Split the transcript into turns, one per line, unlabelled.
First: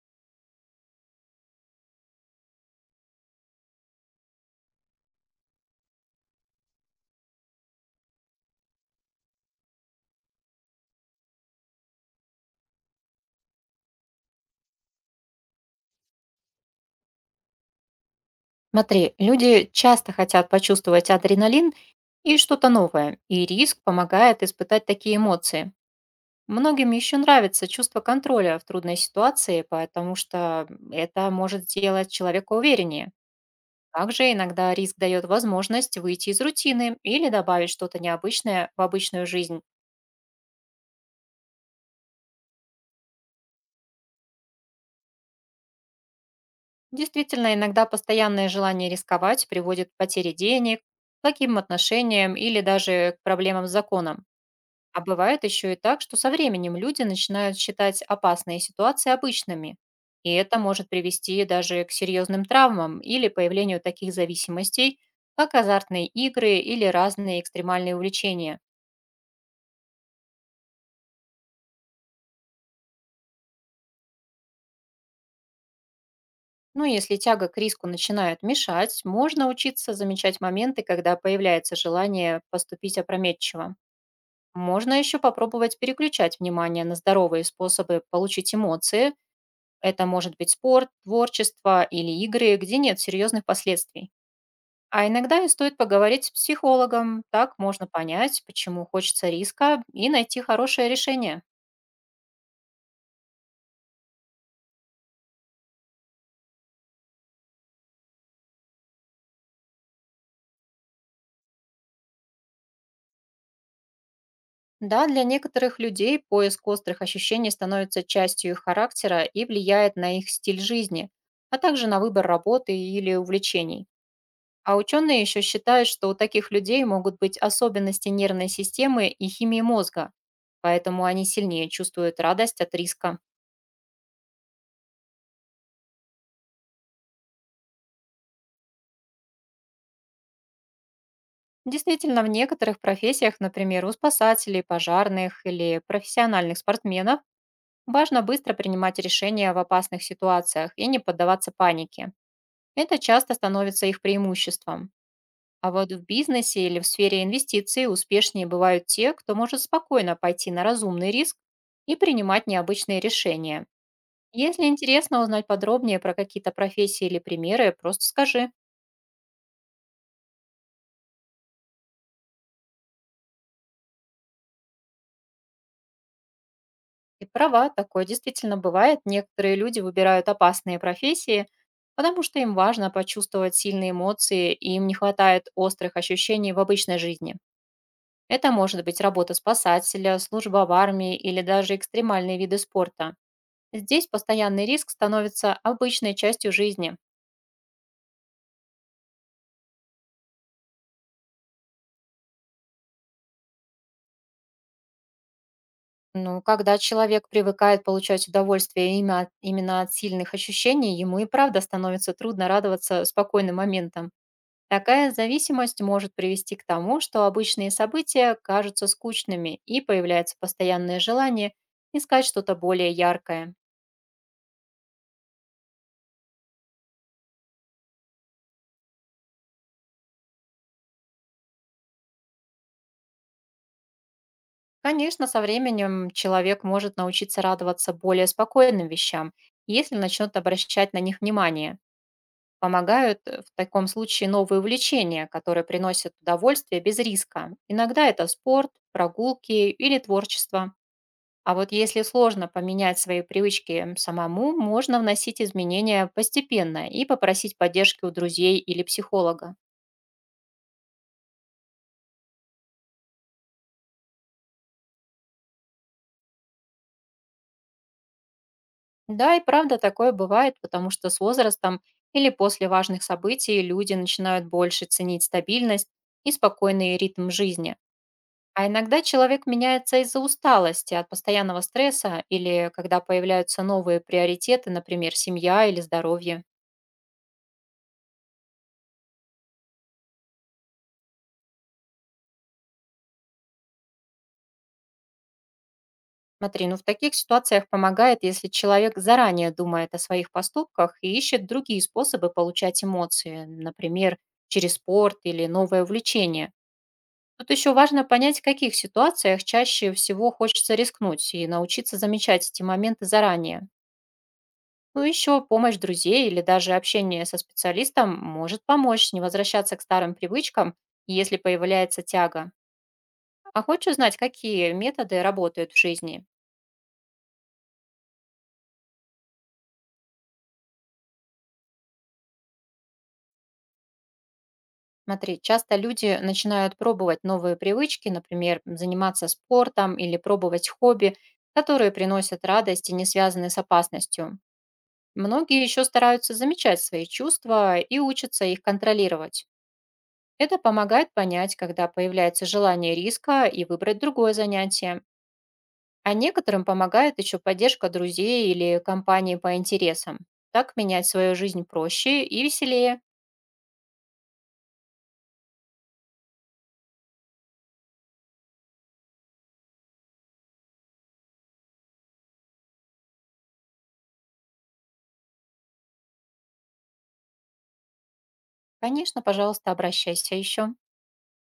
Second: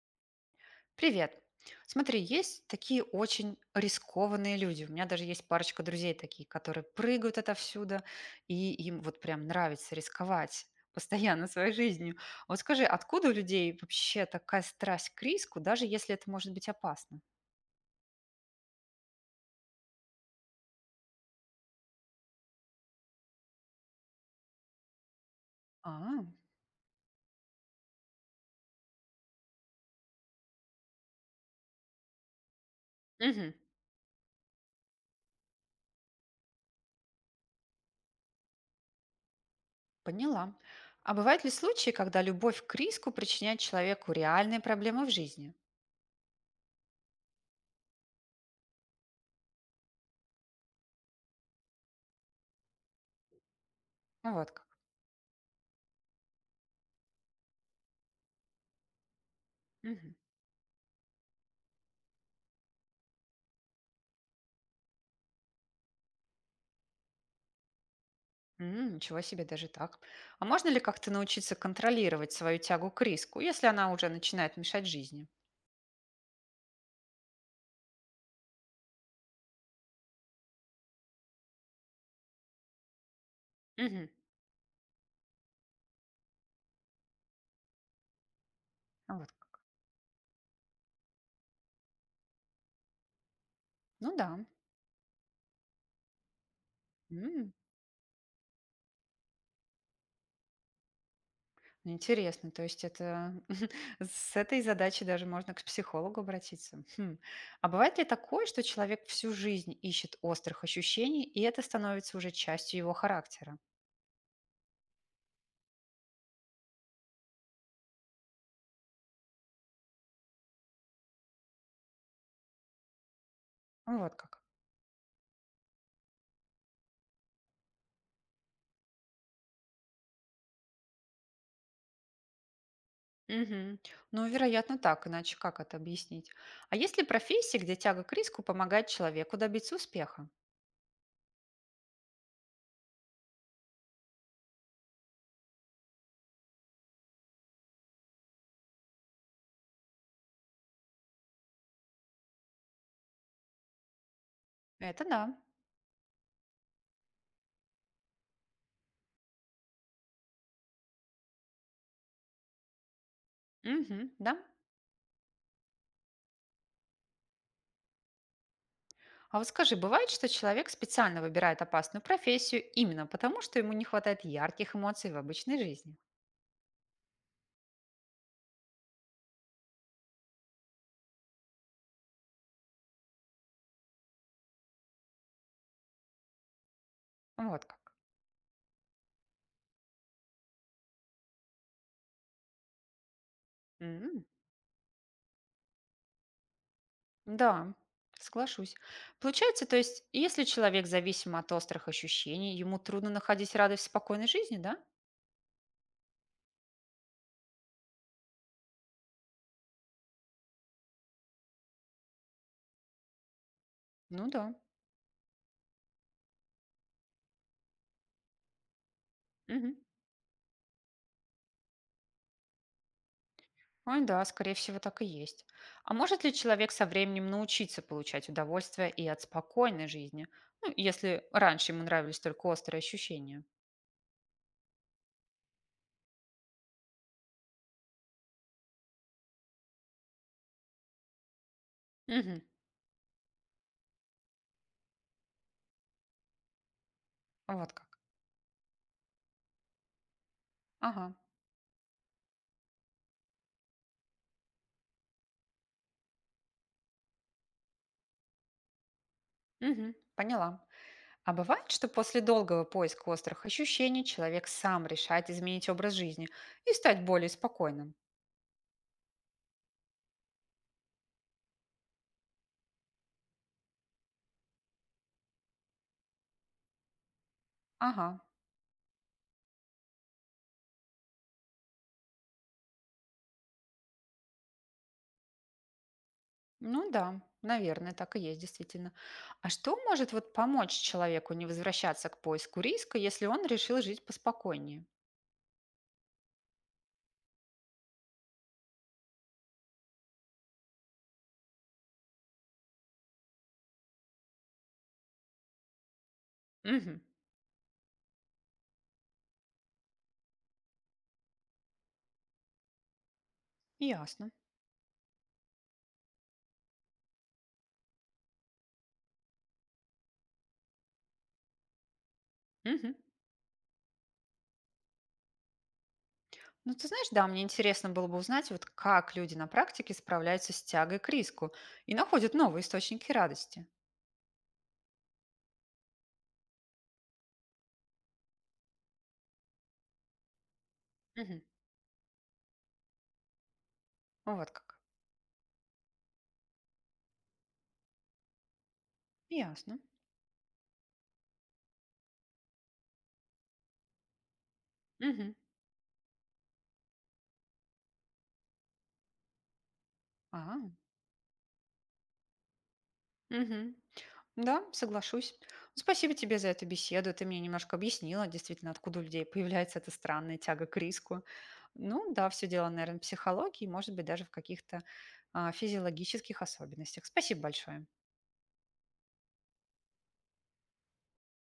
Привет. Смотри, есть такие очень рискованные люди. У меня даже есть парочка друзей такие, которые прыгают отовсюду, и им вот прям нравится рисковать постоянно своей жизнью. Вот скажи, откуда у людей вообще такая страсть к риску, даже если это может быть опасно?
Смотри, люди часто хотят почувствовать адреналин и что-то новое, и риск помогает испытать такие эмоции.
А,
Многим еще нравится чувство контроля в трудной ситуации, потому что это может сделать человека увереннее.
мгм,
Также иногда риск дает возможность выйти из рутины или добавить что-то необычное в обычную жизнь.
поняла. А бывают ли случаи, когда любовь к риску причиняет человеку реальные проблемы в жизни?
Действительно, иногда постоянное желание рисковать приводит к потере денег, плохим отношениям или даже к проблемам с законом.
Ну, вот как.
А бывает еще и так, что со временем люди начинают считать опасные ситуации обычными,
Мгм.
и это может привести даже к серьезным травмам или появлению таких зависимостей, как азартные игры или разные экстремальные увлечения.
М, ничего себе, даже так. А можно ли как-то научиться контролировать свою тягу к риску, если она уже начинает мешать жизни?
Ну, если тяга к риску начинает мешать, можно учиться замечать моменты, когда появляется желание поступить опрометчиво.
Мгм.
Можно еще попробовать переключать внимание на здоровые способы получить
А
эмоции.
вот как.
Это может быть спорт, творчество или игры, где нет серьезных последствий.
Ну да.
А иногда и стоит поговорить с психологом,
М,
так можно понять, почему хочется риска, и найти хорошее решение.
интересно, то есть это с этой задачей даже можно к психологу обратиться. Хм. А бывает ли такое, что человек всю жизнь ищет острых ощущений, и это становится уже частью его характера?
Да, для некоторых людей поиск острых ощущений становится частью их характера и влияет на их стиль жизни, а также на выбор работы или увлечений.
Ну вот как.
А ученые еще считают, что у таких людей могут быть особенности нервной системы и химии мозга, поэтому они сильнее чувствуют радость от риска.
Мгм. Ну, вероятно, так, иначе как это объяснить? А есть ли профессии, где тяга к риску помогает человеку добиться успеха?
Действительно, в некоторых профессиях, например, у спасателей, пожарных или профессиональных спортсменов, важно быстро принимать решения в опасных ситуациях и не поддаваться панике. Это часто становится их преимуществом.
Это да.
А вот в бизнесе или в сфере инвестиций успешнее бывают те, кто может спокойно пойти на разумный риск и принимать необычные решения.
Мгм. Да.
Если интересно узнать подробнее про какие-то профессии или примеры, просто скажи.
А вот скажи, бывает, что человек специально выбирает опасную профессию именно потому, что ему не хватает ярких эмоций в обычной жизни?
Ты права, такое действительно бывает. Некоторые люди выбирают опасные профессии, потому что им важно почувствовать сильные эмоции, и им не хватает острых ощущений в обычной жизни.
Вот как.
Это может быть работа спасателя, служба в армии или даже экстремальные виды спорта. Здесь
М,
постоянный риск становится обычной частью жизни.
да, соглашусь. Получается, то есть, если человек зависим от острых ощущений, ему трудно находить радость в спокойной жизни, да?
Ну, когда человек привыкает получать удовольствие именно от сильных ощущений, ему и правда становится трудно радоваться спокойным моментам.
Ну да.
Такая зависимость может привести к тому, что обычные события кажутся скучными
Мгм.
и появляется постоянное желание искать что-то более яркое.
Ой, да, скорее всего, так и есть. А может ли человек со временем научиться получать удовольствие и от спокойной жизни, ну, если раньше ему нравились только острые ощущения?
Конечно, со временем человек может научиться радоваться более спокойным вещам, если начнет обращать на них внимание.
Мгм.
Помогают в таком случае новые увлечения, которые приносят удовольствие без риска.
Вот как.
Иногда это спорт, прогулки или творчество.
Ага.
А вот если сложно поменять свои привычки самому, можно вносить изменения постепенно и попросить поддержки у друзей или психолога.
Мгм. Поняла. А бывает, что после долгого поиска острых ощущений человек сам решает изменить образ жизни и стать более спокойным.
Да, и правда такое бывает, потому что с возрастом или после важных событий люди начинают больше ценить стабильность и спокойный ритм жизни.
Ага.
А иногда человек меняется из-за усталости от постоянного стресса или когда появляются новые приоритеты, например, семья или здоровье.
Ну да, наверное, так и есть действительно. А что может вот помочь человеку не возвращаться к поиску риска, если он решил жить поспокойнее?
Смотри, ну в таких ситуациях помогает, если человек заранее думает о своих поступках и ищет другие способы получать эмоции, например, через спорт или новое увлечение.
Мгм,
Тут еще важно понять, в каких ситуациях чаще всего хочется рискнуть, и научиться замечать эти моменты заранее.
ясно.
Ну еще помощь друзей или даже общение со специалистом может помочь не возвращаться к старым привычкам, если появляется тяга.
Мгм.
А хочешь узнать, какие методы работают в жизни?
Ну, ты знаешь, да, мне интересно было бы узнать, вот как люди на практике справляются с тягой к риску и находят новые источники радости.
Смотри, часто люди начинают пробовать новые привычки, например, заниматься спортом или пробовать хобби,
Мгм.
которые приносят радость и не связаны с опасностью.
Вот как.
Многие еще стараются замечать свои чувства и учатся их контролировать.
Ясно.
Это помогает понять, когда появляется желание риска и выбрать другое занятие.
Мгм.
А некоторым помогает еще поддержка друзей или компании по интересам.
А,
Так менять свою жизнь проще и веселее.
мгм. Да, соглашусь. Спасибо тебе за эту беседу. Ты мне немножко объяснила, действительно, откуда у людей появляется эта странная тяга к риску. Ну да, все дело, наверное, в психологии, может быть, даже в каких-то физиологических особенностях. Спасибо большое.
Конечно, пожалуйста, обращайся еще.